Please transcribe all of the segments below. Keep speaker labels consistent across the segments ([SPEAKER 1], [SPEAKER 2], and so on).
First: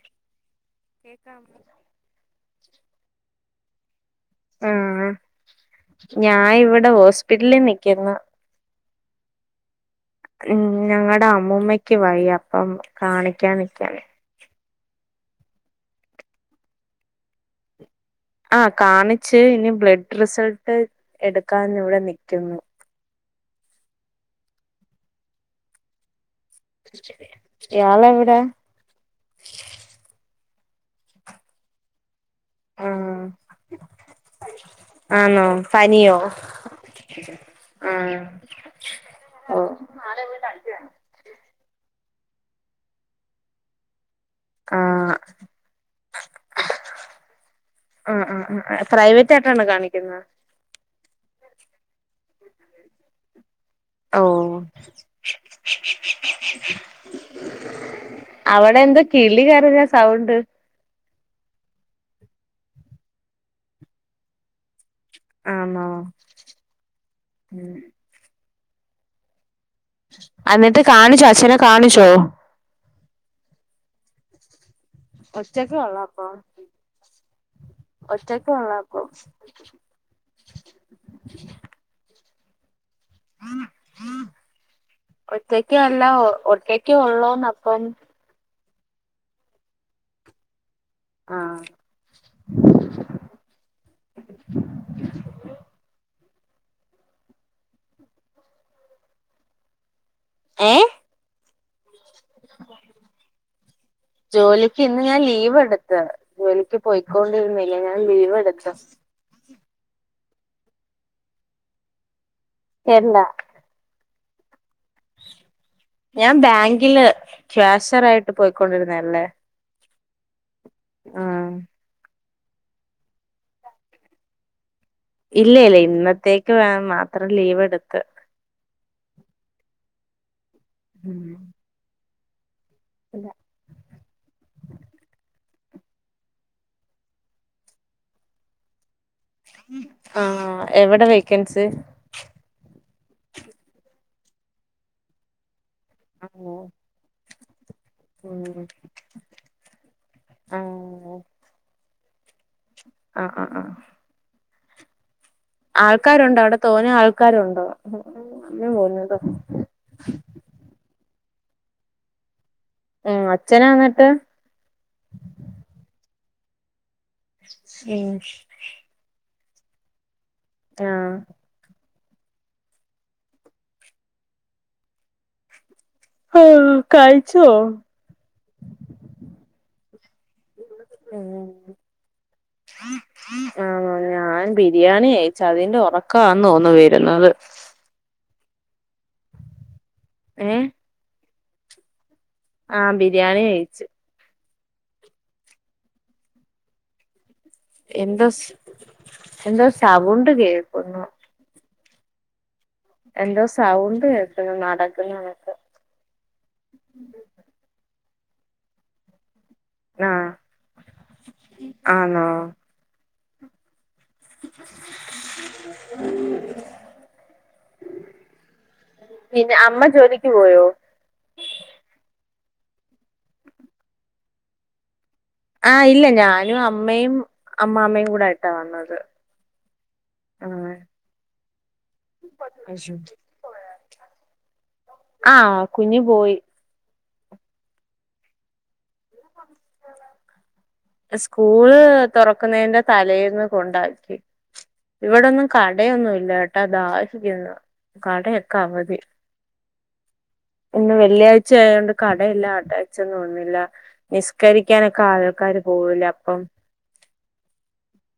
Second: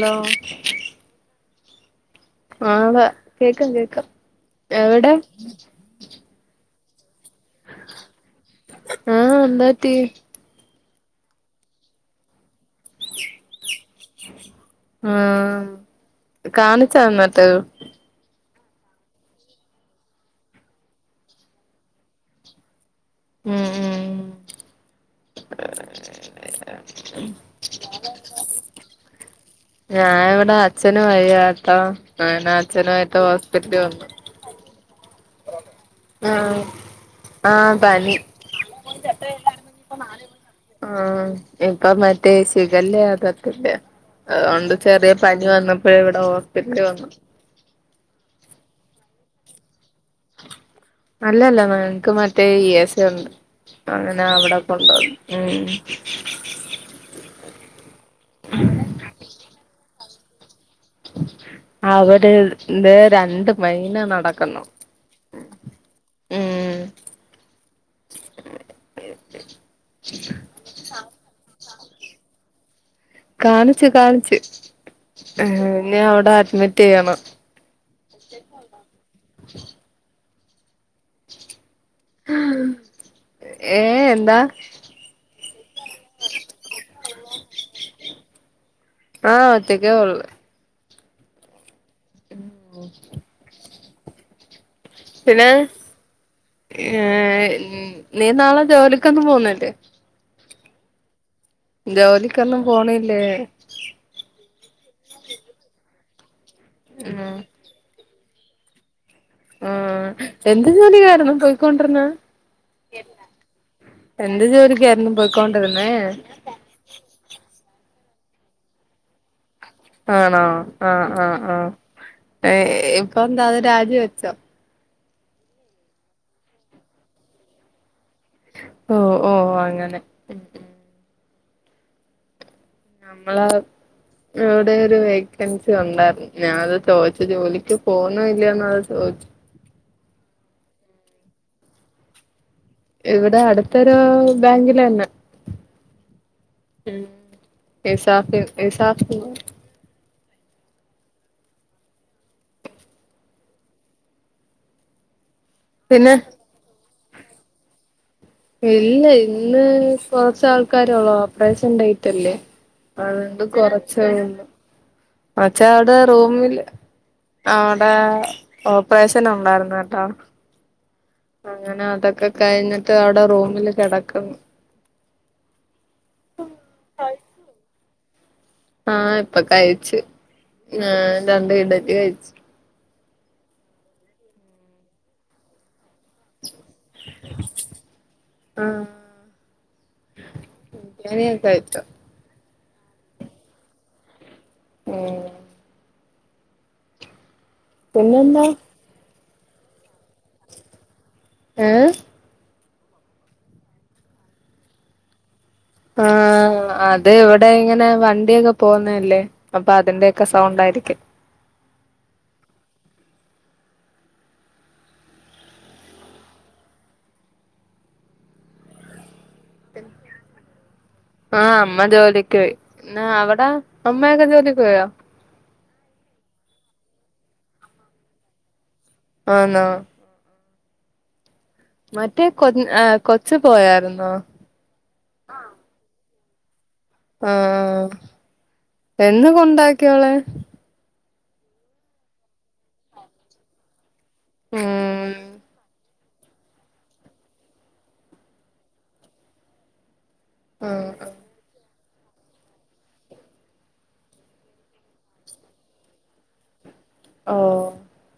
[SPEAKER 1] Hello
[SPEAKER 2] കേക്കാമോ?
[SPEAKER 1] ആതെ കേക്കാം കേക്കാം.
[SPEAKER 2] ആഹ്
[SPEAKER 1] എവെടെ.
[SPEAKER 2] ഞാൻ ഇവെടെ ഓസ്പിറ്റലിൽ നിക്കുന്നു.
[SPEAKER 1] ആഹ് എന്തുപറ്റി
[SPEAKER 2] ഉം. ഞങ്ങെടെ അമ്മൂമ്മക്ക് വയ്യാ. അപ്പം കാണിക്കാ നിക്കാണ്.
[SPEAKER 1] ഏഹ് കാണിച്ചാ എന്നിട്ട്?
[SPEAKER 2] ആഹ് കാണിച്ച്. ഇനി ബ്ലഡ് റിസൾട്ട് എടുക്കാനിവിടെ നിക്കുന്നു.
[SPEAKER 1] മം മം
[SPEAKER 2] ഇയാളെവിടെ
[SPEAKER 1] [unintelligible] ഞാൻ ഇവെടെ അച്ഛന് വയ്യാട്ടോ. അങ്ങനെ അച്ഛനുമായിട്ട് ഹോസ്പിറ്റിലിൽ വന്നു.
[SPEAKER 2] ആന്നോ പനിയോ?
[SPEAKER 1] ആഹ്
[SPEAKER 2] ആഹ് ഓ
[SPEAKER 1] [unintelligible] ആഹ് ഇപ്പം മറ്റേ ഷിഗല്ല അതൊക്കെയില്ലേ. ഏഹ് അതോണ്ട്. ചെറിയ
[SPEAKER 2] ആഹ്
[SPEAKER 1] പനി വന്നപ്പഴേ ഇവെടെ ഹോസ്പിറ്റലിൽ വന്നു.
[SPEAKER 2] ആഹ് ആഹ് ആഹ് പ്രൈവെറ്റായിട്ടാണോ കാണിക്കുന്നേ?
[SPEAKER 1] അല്ലല്ല. ഞങ്ങെക്ക് മറ്റേ ഇ എസ് എ ഒണ്ട്.
[SPEAKER 2] ഓ
[SPEAKER 1] അതിനാ അവടെ കൊണ്ട് പോകും ഉം
[SPEAKER 2] അവടെ എന്താ കിളി കരയെന്ന സൗണ്ട്?
[SPEAKER 1] അവടെ ദേ രണ്ട് മൈന നടക്കുന്നു.
[SPEAKER 2] ആന്നോ
[SPEAKER 1] ഉം
[SPEAKER 2] ഉം അന്നിട്ട് കാണിച്ചോ അച്ഛനെ കാണിച്ചോ?
[SPEAKER 1] കാണിച്ചു, കാണിച്ചു. ഇനി അവടെ അഡ്മിറ്റ് ചെയ്യണം.
[SPEAKER 2] ഒറ്റക്കോള്ളോപ്പം?
[SPEAKER 1] ഹ്
[SPEAKER 2] ഒറ്റക്ക് അല്ല. ഒറ്റെക്കെയൊള്ളോന്ന് അപ്പം.
[SPEAKER 1] ആഹ് ഒറ്റക്കേ ഒള്ള്‌
[SPEAKER 2] ആഹ്
[SPEAKER 1] [unintelligible] പിന്നെ നീ നാളെ ജോലിക്കൊന്നും പോന്നില്ലേ?
[SPEAKER 2] ഏഹ്?
[SPEAKER 1] ജോലിക്കൊന്നും പോണില്ലേ.
[SPEAKER 2] ജോലിക്ക് ഇന്ന് ഞാൻ ലീവെടുത്തു. ജോലിക്ക്
[SPEAKER 1] ഉം
[SPEAKER 2] പോയ്ക്കൊണ്ടിരുന്നില്ലേ. ഞാ ൻ ലീവെടുത്തു.
[SPEAKER 1] ആഹ് എന്ത് ജോലിക്കാരുന്ന് പോയ്ക്കൊണ്ടിരുന്നേ?
[SPEAKER 2] എന്താ
[SPEAKER 1] എന്ത് ജോലിക്കാരുന്നു?
[SPEAKER 2] ഞാൻ ബാങ്കില് ക്യാഷെറ് ആയിട്ട് പോക്കൊണ്ടിരുന്നല്ലേ.
[SPEAKER 1] ആണോ ആഹ് ആഹ് ആഹ് ഇപ്പൊ എന്താ അത് രാജി വെച്ചോ.
[SPEAKER 2] ഇല്ല ഇല്ല ഇന്നത്തേക്ക് വേൻ മാത്രം ലീവ് എടുത്ത്.
[SPEAKER 1] ഓ ഓ അങ്ങനെ. ഉം
[SPEAKER 2] ഉം
[SPEAKER 1] നമ്മള എവ്ടെ ഒരു വെ ഗസ്റ്റ് വന്നാർന്നു ഞാനത് ചോയ്ച്ച ജോലിക്ക് പോണുല്ലന്ന് ചോദ്ച്ചു.
[SPEAKER 2] ആഹ് എവടെ വേക്കൻസ്.
[SPEAKER 1] ഇവടെ അടുത്തൊരു ബാങ്കിലന്നെ
[SPEAKER 2] ഉം
[SPEAKER 1] ഉം ഇസാഫ്‌ [unintelligible] സാഫ്‌.
[SPEAKER 2] ആഹ് ആഹ് ആഹ് ആഹ്
[SPEAKER 1] പിന്നെ
[SPEAKER 2] ആൾക്കാരുണ്ടോ അവ്ടെ തോനെ ആൾക്കാരുണ്ടോ? അമ്മ
[SPEAKER 1] ഇല്ല
[SPEAKER 2] പോകുന്നുണ്ടോ
[SPEAKER 1] ഇന്ന് കൊർച് ആൾക്കാരോള്ളു ഓപ്പറേഷൻ ടെയ്റ്റല്ലേ.
[SPEAKER 2] ഉം
[SPEAKER 1] അതുകൊണ്ട്
[SPEAKER 2] അച്ഛനാ
[SPEAKER 1] കൊറച്
[SPEAKER 2] എന്നിട്ട്
[SPEAKER 1] [unintelligible] അച്ചാ അവ്ടെ റൂമില് അവ്ടെ
[SPEAKER 2] ഉം
[SPEAKER 1] ഓപ്പറേഷൻ ഉണ്ടായിരുന്നു കെട്ടോ.
[SPEAKER 2] ആഹ്
[SPEAKER 1] അങ്ങനെ അതൊക്കെ കഴിഞ്ഞിട്ട് അവ്ടെ റൂമില് കെടക്കുന്നു
[SPEAKER 2] ഹ കഴിച്ചോ
[SPEAKER 1] ആഹ് ഇപ്പ കഴിച്ച് രണ്ട് ഇടലി കഴിച്ച്
[SPEAKER 2] ആഹ് ഞാൻ ബിരിയാണി കയിച്ച് അതിന്റെ ഉറക്കാന്ന് തോന്നുന് വരുന്നത്.
[SPEAKER 1] ആഹ്
[SPEAKER 2] ഏഹ്
[SPEAKER 1] ബിരിയാണി യൊക്കെ കഴിച്ചോ
[SPEAKER 2] ആഹ് ബിരിയാണി കഴിച്ച്
[SPEAKER 1] ഏഹ് പിന്നെന്താ
[SPEAKER 2] എന്തോസ് എന്തോ സൗണ്ട് കേൾക്കുന്നു.
[SPEAKER 1] ഏഹ്
[SPEAKER 2] എന്തോ സൗണ്ട് കേൾക്കുന്നു നടക്കുന്നത്.
[SPEAKER 1] ആഹ് അത് ഇവടെങ്ങനെ വണ്ടിയൊക്കെ പോകുന്നല്ലേ. അപ്പൊ
[SPEAKER 2] ആ
[SPEAKER 1] അതിന്റെയൊക്കെ സൗണ്ട് ആയിരിക്കും.
[SPEAKER 2] ആണോ. [inaudible] പിന്നെ അമ്മ ജോലിക്ക് പോയോ?
[SPEAKER 1] ആഹ് അമ്മ ജോലിക്ക് പോയി എന്ന അവിടാ അമ്മയൊക്കെ ജോലിക്ക് പോയോ.
[SPEAKER 2] ആഹ് ഇല്ല ഞാനും അമ്മയും അമ്മാമ്മയും കൂടെ ഇട്ടാ വന്നത്.
[SPEAKER 1] ആണോ
[SPEAKER 2] ആഹ്
[SPEAKER 1] മറ്റേ കൊ കൊച് പോയായിർന്നോ.
[SPEAKER 2] ആഹ് കുഞ്ഞു പോയി.
[SPEAKER 1] ആഹ് എന്ന് കൊണ്ടാക്കിയവളെ
[SPEAKER 2] സ്കൂള് തുറക്കുന്നതിന്റെ തലേന്ന് കൊണ്ടാക്കി.
[SPEAKER 1] ഉം
[SPEAKER 2] ഇവടെന്നും കടയൊന്നുല്ല. [unintelligible] കടയൊക്കെ അവധി
[SPEAKER 1] ആഹ്
[SPEAKER 2] ഇന്ന് വെള്ളിയാഴ് ച്ചായോണ്ട് കടെയെല്ലാം അടചന്നും തോന്നുന്നില്ല. നിസ്കരിക്കാനൊക്കെ ആൾക്കാര് പോവൂലെ അപ്പം.
[SPEAKER 1] ഓ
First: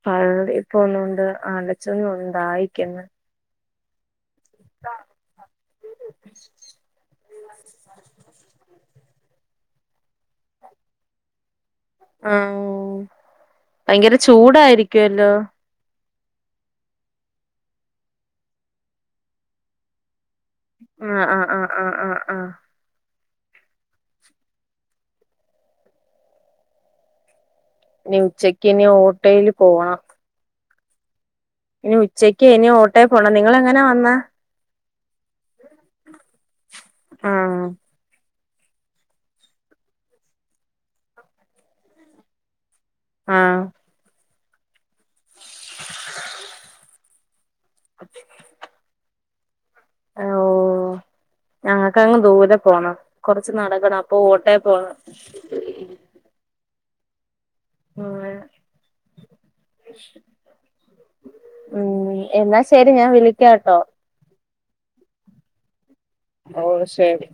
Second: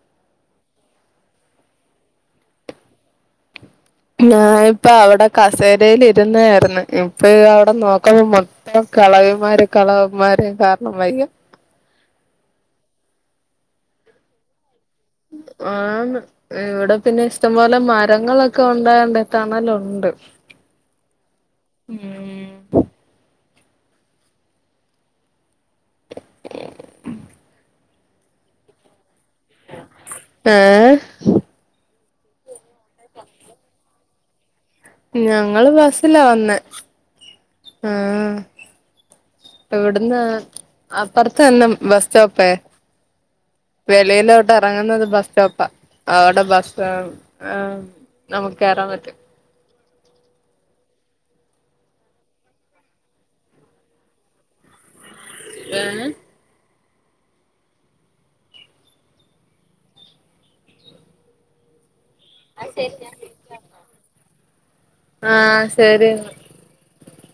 [SPEAKER 2] പ ഇപ്പൊന്നുകൊണ്ട് അലച്ചൊഞ് ദാഹിക്ന്ന്.
[SPEAKER 1] ഞാനിപ്പോ അവിടെ കസേരയിലിരുന്നായിരുന്നു ഇപ്പൊ അവിടെ നോക്ണ മൊത്തം കെളവിന്മാര് കളവന്മാര് കാരണം വയ്യ.
[SPEAKER 2] ആഹ് ഭയങ്കര ചൂടായിരിക്കും അല്ലോ
[SPEAKER 1] ആന്ന് ഇവിടെ പിന്നെ ഇഷ്ടംപോലെ മരങ്ങളൊക്കെ ഉണ്ടായോണ്ട് തണലുണ്ട്
[SPEAKER 2] ആ ആ ആ ആ
[SPEAKER 1] ഉം
[SPEAKER 2] ആഹ്
[SPEAKER 1] [inaudible]
[SPEAKER 2] ഇനി ഉച്ചക്കിനി ഓട്ടോയില് പോവണം
[SPEAKER 1] ഏഹ്
[SPEAKER 2] ഇനി ഉച്ചയ്ക്ക് ഇനി ഓട്ടേ പോണം നിങ്ങളെ എങ്ങനെ വന്നേ
[SPEAKER 1] ഞങ്ങള് ബസ്സിലാ വന്നേ
[SPEAKER 2] ആഹ്
[SPEAKER 1] ആഹ് ഇവട്ന്ന് അപ്പുറത്ത് തന്നെ ബ സ്റ്റോപ്പേ
[SPEAKER 2] ആഹ്
[SPEAKER 1] വെളിയിലോട്ടെറങ്ങുന്നത് ബസ്റ്റോപ്പാ അവടെ ബസ്- ആഹ്
[SPEAKER 2] [inaudible]
[SPEAKER 1] നമുക്കേറാ പറ്റും
[SPEAKER 2] ഹലോ ഞങ്ങക്കങ്ങ് ദൂരെ പോണം കൊറച്ച് നടക്കണം അപ്പൊ ഓട്ടെ പോണം
[SPEAKER 1] ഏഹ്
[SPEAKER 2] [unintelligible] ഉം എന്നാ ശരി ഞാൻ വിളിക്കാട്ടോ
[SPEAKER 1] ആഹ് ശരി എന്നാ
[SPEAKER 2] ഓ ശരി